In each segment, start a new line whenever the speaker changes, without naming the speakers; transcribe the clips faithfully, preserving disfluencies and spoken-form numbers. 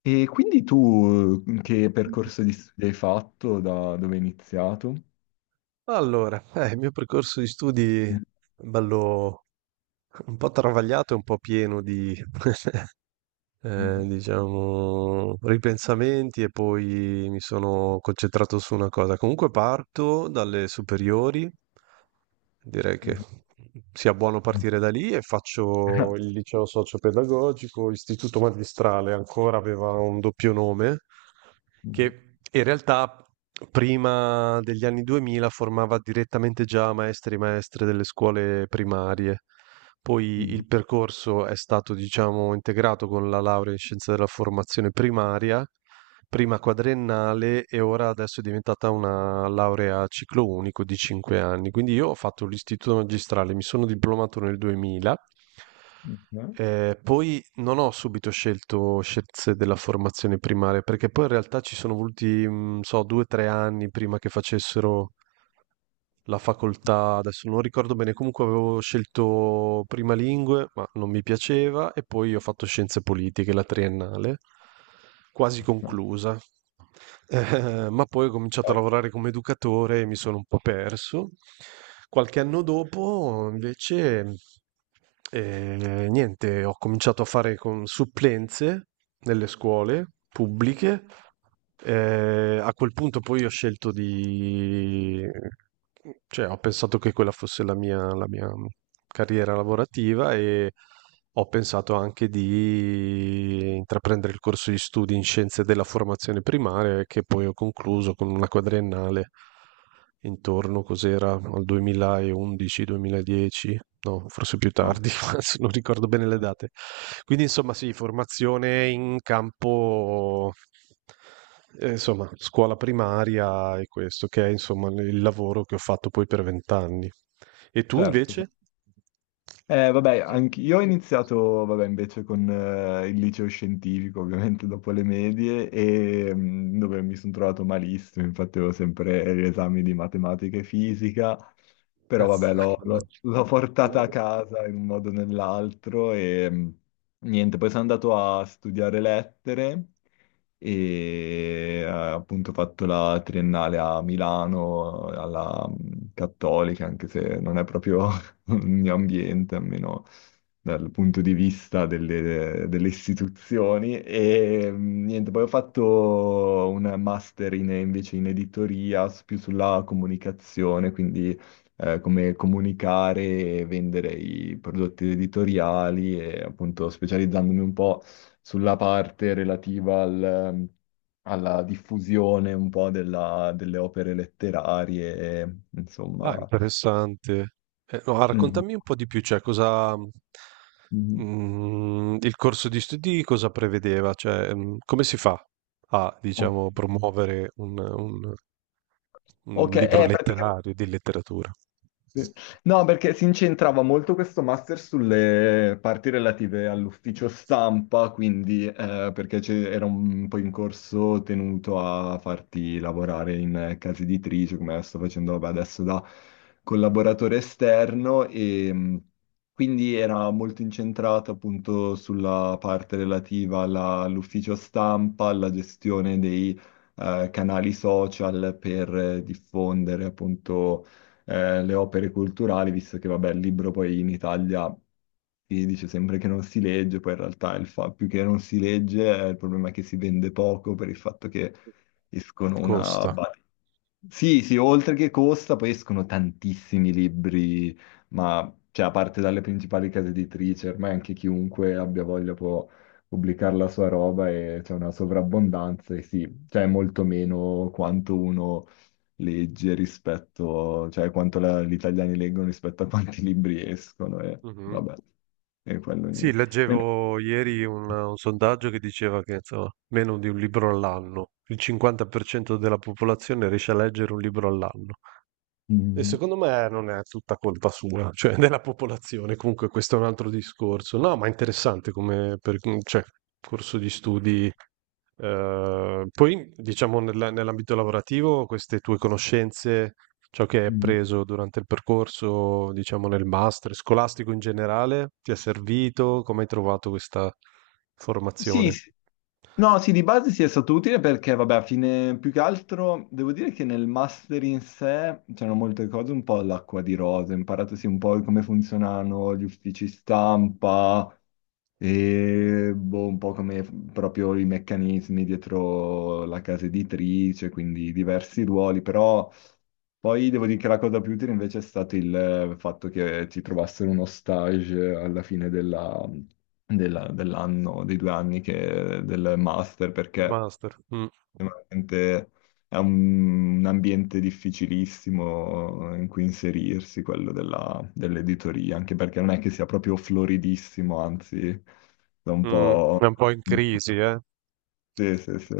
E quindi tu eh, che percorso di studi hai fatto, da dove hai iniziato?
Allora, eh, il mio percorso di studi è bello un po' travagliato e un po' pieno di, eh,
Mhm,
diciamo, ripensamenti e poi mi sono concentrato su una cosa. Comunque parto dalle superiori, direi che
mhm,
sia buono
mhm,
partire da lì e faccio il liceo socio-pedagogico, istituto magistrale, ancora aveva un doppio nome,
mhm,
che in realtà prima degli anni duemila formava direttamente già maestri e maestre delle scuole primarie. Poi
mhm.
il percorso è stato, diciamo, integrato con la laurea in scienze della formazione primaria prima quadriennale e ora adesso è diventata una laurea a ciclo unico di cinque anni. Quindi io ho fatto l'istituto magistrale, mi sono diplomato nel duemila,
mhm. No,
eh, poi non ho subito scelto scienze della formazione primaria, perché poi in realtà ci sono voluti, mh, so, due o tre anni prima che facessero la facoltà, adesso non ricordo bene, comunque avevo scelto prima lingue, ma non mi piaceva, e poi ho fatto scienze politiche, la triennale, quasi
no,
conclusa. Eh, ma poi ho cominciato a
Poi,
lavorare come educatore e mi sono un po' perso. Qualche anno dopo, invece, e niente, ho cominciato a fare con supplenze nelle scuole pubbliche. Eh, a quel punto poi ho scelto di... cioè ho pensato che quella fosse la mia, la mia carriera lavorativa e ho pensato anche di intraprendere il corso di studi in scienze della formazione primaria che poi ho concluso con una quadriennale. Intorno cos'era, al duemilaundici-duemiladieci, no, forse più
no.
tardi, adesso non ricordo bene le date. Quindi insomma sì, formazione in campo, eh, insomma, scuola primaria e questo, che è insomma il lavoro che ho fatto poi per vent'anni. E tu
Certo, certo.
invece?
Eh, vabbè, anche io ho iniziato, vabbè, invece con eh, il liceo scientifico, ovviamente dopo le medie, e, mm, dove mi sono trovato malissimo, infatti avevo sempre gli esami di matematica e fisica, però vabbè, l'ho l'ho- l'ho portata a casa in un modo o nell'altro e mm, niente, poi sono andato a studiare lettere e eh, appunto ho fatto la triennale a Milano, alla mm, Cattolica, anche se non è proprio ogni ambiente, almeno dal punto di vista delle, delle istituzioni. E mh, niente, poi ho fatto un master in- invece in editoria, s- più sulla comunicazione, quindi eh, come comunicare e vendere i prodotti editoriali e appunto specializzandomi un po' sulla parte relativa al- alla diffusione un po' della- delle opere letterarie,
Ah,
insomma.
interessante. Eh, no, ah,
Mm.
raccontami un po' di più, cioè cosa,
mm-hmm.
mm, il corso di studi cosa prevedeva, cioè, mm, come si fa a,
Ok,
diciamo, promuovere un, un- un
ok,
libro
eh, praticamente.
letterario di letteratura?
Sì. No, perché si incentrava molto questo master sulle parti relative all'ufficio stampa, quindi eh, perché c'è- era un po' in corso tenuto a farti lavorare in eh, case editrici, come sto facendo vabbè, adesso da collaboratore esterno, e mh, quindi era molto incentrata appunto sulla parte relativa alla- all'ufficio stampa, alla gestione dei eh, canali social per eh, diffondere appunto eh, le opere culturali, visto che, vabbè, il libro poi in Italia si dice sempre che non si legge, poi in realtà il fa- più che non si legge, eh, il problema è che si vende poco per il fatto che escono una...
Costa.
bat- Sì, sì, oltre che costa, poi escono tantissimi libri, ma cioè, a parte dalle principali case editrici, ormai anche chiunque abbia voglia può pubblicare la sua roba e c'è una sovrabbondanza e sì, cioè è molto meno quanto uno legge rispetto, cioè quanto la- gli italiani leggono rispetto a quanti libri escono e
Mhm.
vabbè, e quello
Sì,
niente. Mentre-
leggevo ieri un, un sondaggio che diceva che insomma, meno di un libro all'anno, il cinquanta per cento della popolazione riesce a leggere un libro all'anno. E
Mm,
secondo me non è tutta colpa sua, cioè della popolazione, comunque questo è un altro discorso. No, ma è interessante come per- cioè, corso di studi, eh, poi, diciamo, nella- nell'ambito lavorativo, queste tue conoscenze, ciò che hai
mm.
appreso durante il percorso, diciamo, nel master scolastico in generale, ti è servito? Come hai trovato questa
Sì,
formazione?
sì. No, sì, di base sì è stato utile perché, vabbè, a fine, più che altro, devo dire che nel master in sé c'erano molte cose, un po' all'acqua di rose, ho imparato sì un po' come funzionano gli uffici stampa e boh, un po' come proprio i meccanismi dietro la casa editrice, quindi diversi ruoli, però... Poi devo dire che la cosa più utile invece è stato il eh, fatto che ti trovassero uno stage alla fine della- della- dell'anno, dei due anni che- del master,
Il
perché
master. Mm,
veramente è un, un ambiente difficilissimo in cui inserirsi, quello della- dell'editoria, anche perché non è che sia proprio floridissimo, anzi, da un
mm, è
po'...
un po' in crisi, eh?
Sì, sì, sì.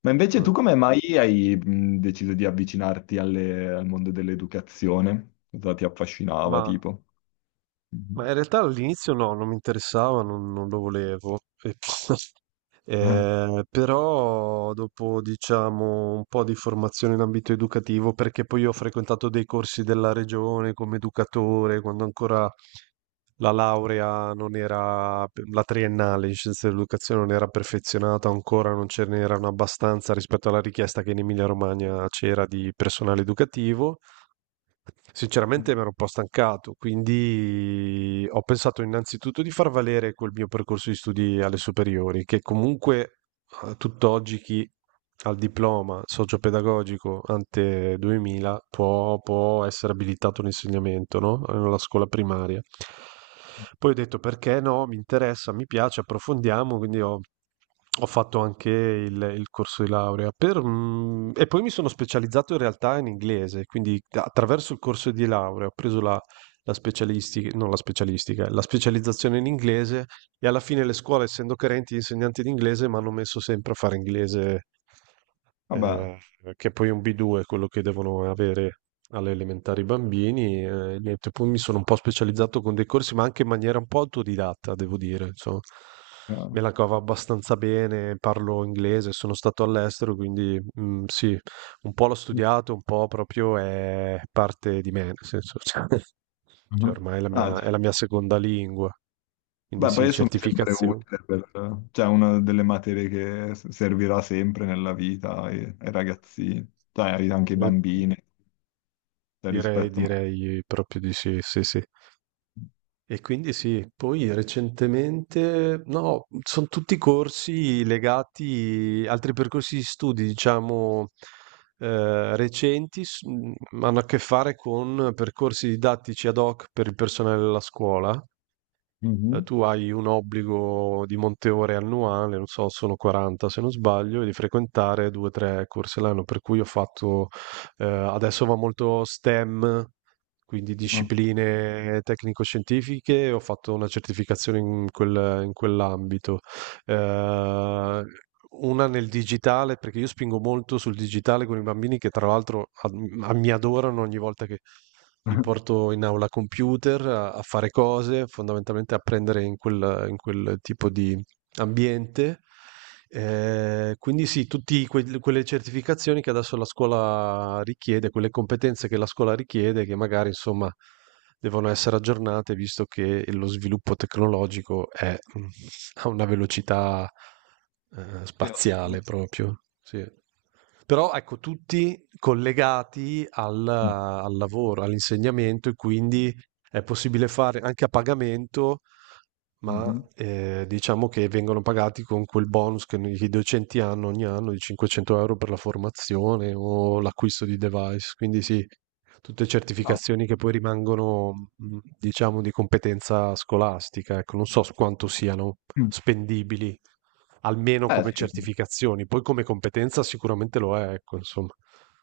Ma invece
Mm.
tu come mai hai mh, deciso di avvicinarti alle- al mondo dell'educazione? Cosa ti affascinava,
Ma,
tipo? Mhm.
ma in realtà all'inizio no, non mi interessava, non, non lo volevo. E,
Eh,
Eh, però dopo diciamo un po' di formazione in ambito educativo, perché poi ho frequentato dei corsi della regione come educatore, quando ancora la laurea non era, la triennale in scienze dell'educazione non era perfezionata ancora, non ce n'erano abbastanza rispetto alla richiesta che in Emilia-Romagna c'era di personale educativo. Sinceramente mi ero un po' stancato, quindi ho pensato innanzitutto di far valere quel mio percorso di studi alle superiori, che comunque a tutt'oggi chi ha il diploma socio-pedagogico ante duemila può, può essere abilitato all'insegnamento, no? Alla scuola primaria. Poi ho detto perché no, mi interessa, mi piace, approfondiamo, quindi ho, ho fatto anche il, il corso di laurea. Per, mm, e poi mi sono specializzato in realtà in inglese, quindi attraverso il corso di laurea ho preso la, la specialistica, non la specialistica, la specializzazione in inglese e alla fine le scuole, essendo carenti di insegnanti di inglese, mi hanno messo sempre a fare inglese,
vabbè.
eh, che è poi un B due quello che devono avere alle elementari i bambini. eh, niente, poi mi sono un po' specializzato con dei corsi, ma anche in maniera un po' autodidatta, devo dire. Insomma,
Chiaro.
me la cavo abbastanza bene, parlo inglese, sono stato all'estero, quindi mm, sì, un po' l'ho studiato, un po' proprio è parte di me, nel senso, cioè, cioè,
Mhm.
ormai è la
Ah,
mia,
cioè,
è la mia seconda lingua. Quindi
beh,
sì,
poi sono sempre
certificazioni.
utile per... Cioè, una delle materie che s- servirà sempre nella vita ai, ai ragazzini, cioè ai- anche ai
Eh,
bambini, cioè,
Direi,
rispetto...
direi proprio di sì, sì, sì. E quindi sì, poi recentemente, no, sono tutti corsi legati, altri percorsi di studi, diciamo, eh, recenti, s- mh, hanno a che fare con percorsi didattici ad hoc per il personale della scuola, eh,
Mhm.
tu hai un obbligo di monte ore annuale, non so, sono quaranta se non sbaglio, e di frequentare due o tre corsi all'anno, per cui ho fatto. Eh, adesso va molto STEM, quindi
No.
discipline tecnico-scientifiche, ho fatto una certificazione in quel- in quell'ambito. Ehm, una nel digitale, perché io spingo molto sul digitale con i bambini che tra l'altro ad a mi adorano ogni volta che li porto in aula computer a a fare cose, fondamentalmente a prendere in quel in quel tipo di ambiente. Ehm, quindi sì, tutti quel quelle certificazioni che adesso la scuola richiede, quelle competenze che la scuola richiede, che magari insomma devono essere aggiornate visto che lo sviluppo tecnologico è, mhmm, a una velocità, ehm,
Sì,
spaziale
assolutamente.
proprio. Sì. Però ecco, tutti collegati al, al lavoro, all'insegnamento e quindi è possibile fare anche a pagamento, ma
Mhm.
eh, diciamo che vengono pagati con quel bonus che i docenti hanno ogni anno di cinquecento euro per la formazione o l'acquisto di device. Quindi sì, tutte
No.
certificazioni che poi rimangono, mh, diciamo, di competenza scolastica, ecco, non so s- quanto siano spendibili, almeno
Eh
come
sì,
certificazioni, poi come competenza sicuramente lo è, ecco, insomma,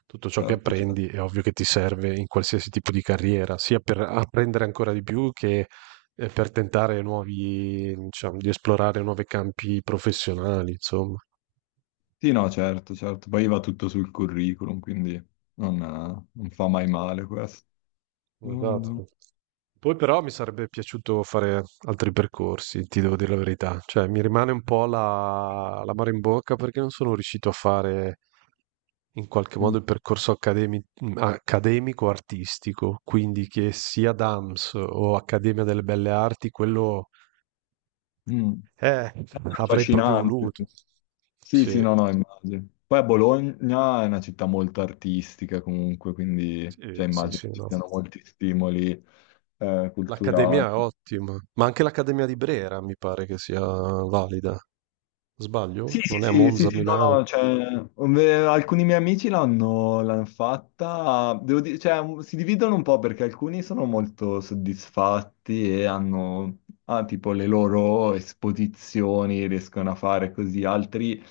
tutto ciò che
certo,
apprendi
certo.
è ovvio che ti serve in qualsiasi tipo di carriera, sia per apprendere ancora di più che eh, per tentare nuovi, diciamo, di esplorare nuovi campi professionali, insomma.
Sì, no, certo, certo. Poi va tutto sul curriculum, quindi non, eh, non fa mai
Sì.
male questo. Mondo.
Esatto. Poi però mi sarebbe piaciuto fare altri percorsi, ti devo dire la verità. Cioè, mi rimane un po' la, l'amaro in bocca perché non sono riuscito a fare in qualche
Mm,
modo il percorso accademi- accademico-artistico, quindi che sia DAMS o Accademia delle Belle Arti, quello,
mm.
eh,
È
avrei proprio
affascinante.
voluto.
Sì, sì,
Sì,
no, no, immagino. Poi Bologna è una città molto artistica comunque, quindi
sì,
cioè,
sì,
immagino
sì,
ci
no.
siano molti stimoli eh, culturali.
L'Accademia è ottima, ma anche l'Accademia di Brera mi pare che sia valida.
Sì,
Sbaglio? Non
sì,
è a
sì,
Monza,
sì,
a
sì, no,
Milano.
no, cioè, ve- alcuni miei amici l'hanno l'hanno fatta, devo dire, cioè, un- si dividono un po' perché alcuni sono molto soddisfatti e hanno, ah, tipo, le loro esposizioni, riescono a fare così, altri,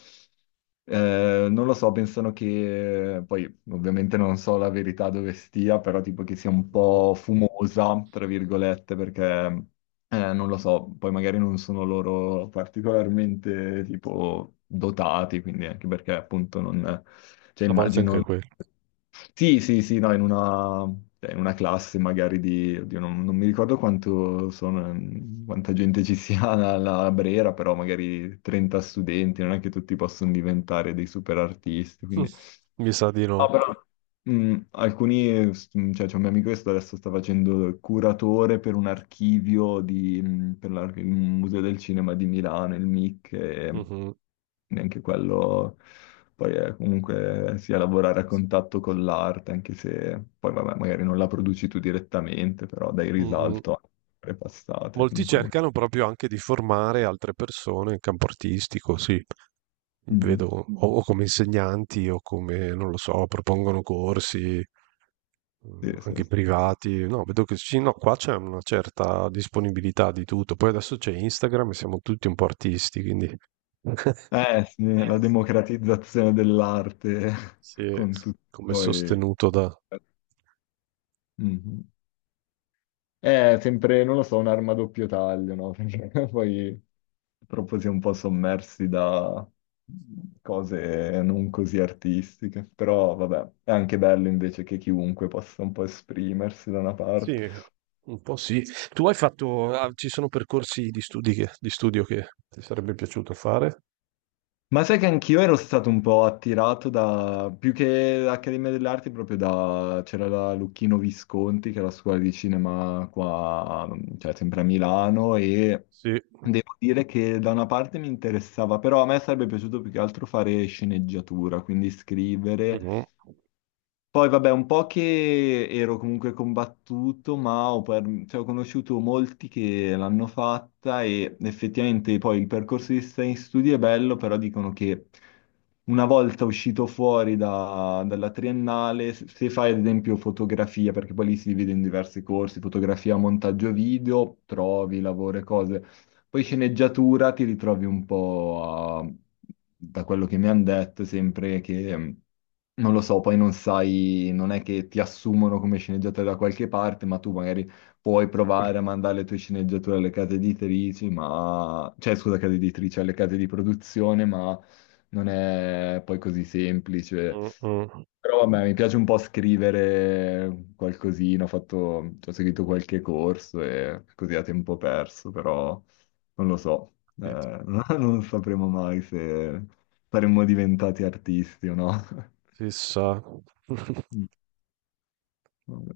eh, non lo so, pensano che, poi ovviamente non so la verità dove stia, però tipo che sia un
Mh-mh.
po' fumosa, tra virgolette, perché... Eh, non lo so, poi magari non sono loro particolarmente tipo dotati, quindi anche perché appunto non... cioè
A volte anche
immagino...
quello.
Sì, sì, sì, no, in una, cioè, in una classe magari di... oddio, non, non mi ricordo quanto sono, quanta gente ci sia alla Brera, però magari trenta studenti, non è che tutti possono diventare dei super artisti,
Mm.
quindi
Mi sa di no.
no, però Mm, alcuni, s- mm, cioè c'è un mio amico che sta- adesso sta facendo il curatore per un archivio di, mm, per l'ar- il Museo del Cinema di Milano, il M I C, e
Mh-mh.
neanche quello, poi è comunque sia lavorare a contatto con l'arte, anche se poi vabbè, magari non la produci tu direttamente, però dai
Mh-mh.
risalto a opere passate,
Molti
comunque.
cercano proprio anche di formare altre persone in campo artistico, sì. Vedo
Mhm.
o o come insegnanti o come, non lo so, propongono corsi,
Sì,
mm,
sì,
anche
sì.
privati. No, vedo che sì, no, qua c'è una certa disponibilità di tutto. Poi adesso c'è Instagram e siamo tutti un po' artisti, quindi
Eh sì, la democratizzazione dell'arte
sì,
con tutti i
come
suoi...
sostenuto da...
Mhm. È sempre, non lo so, un'arma a doppio taglio, no? Perché poi purtroppo si è un po' sommersi da mhmm, cose non così artistiche, però vabbè, è anche bello invece che chiunque possa un po' esprimersi da una
Sì,
parte.
un po' sì. Tu hai fatto... ah, ci sono percorsi di studi che- di studio che ti sarebbe piaciuto fare?
Ma sai che anch'io ero stato un po' attirato da, più che l'Accademia delle Arti, proprio da, c'era la Lucchino Visconti, che è la scuola di cinema qua, cioè sempre a Milano, e
Sì.
devo dire che da una parte mi interessava, però a me sarebbe piaciuto più che altro fare sceneggiatura, quindi scrivere,
Mhm.
poi vabbè, un po' che ero comunque combattuto, ma ho, per- cioè, ho conosciuto molti che l'hanno fatta e effettivamente poi il percorso di stare in studio è bello, però dicono che una volta uscito fuori da- dalla triennale, se se fai ad esempio fotografia, perché poi lì si divide in diversi corsi, fotografia, montaggio video, trovi lavoro e cose. Poi sceneggiatura ti ritrovi un po' a- da quello che mi hanno detto, sempre che... Non lo so, poi non sai, non è che ti assumono come sceneggiatore da qualche parte, ma tu magari puoi provare a mandare le tue sceneggiature alle case editrici, ma... cioè scusa, case editrici, alle case di produzione, ma non è poi così semplice.
Mm, mm.
Però vabbè, mi piace un po' scrivere qualcosina, ho fatto... ho seguito qualche corso e così a tempo perso, però non lo so, eh, non sapremo mai se saremmo diventati artisti o no.
Chissà.
Mm, vabbè.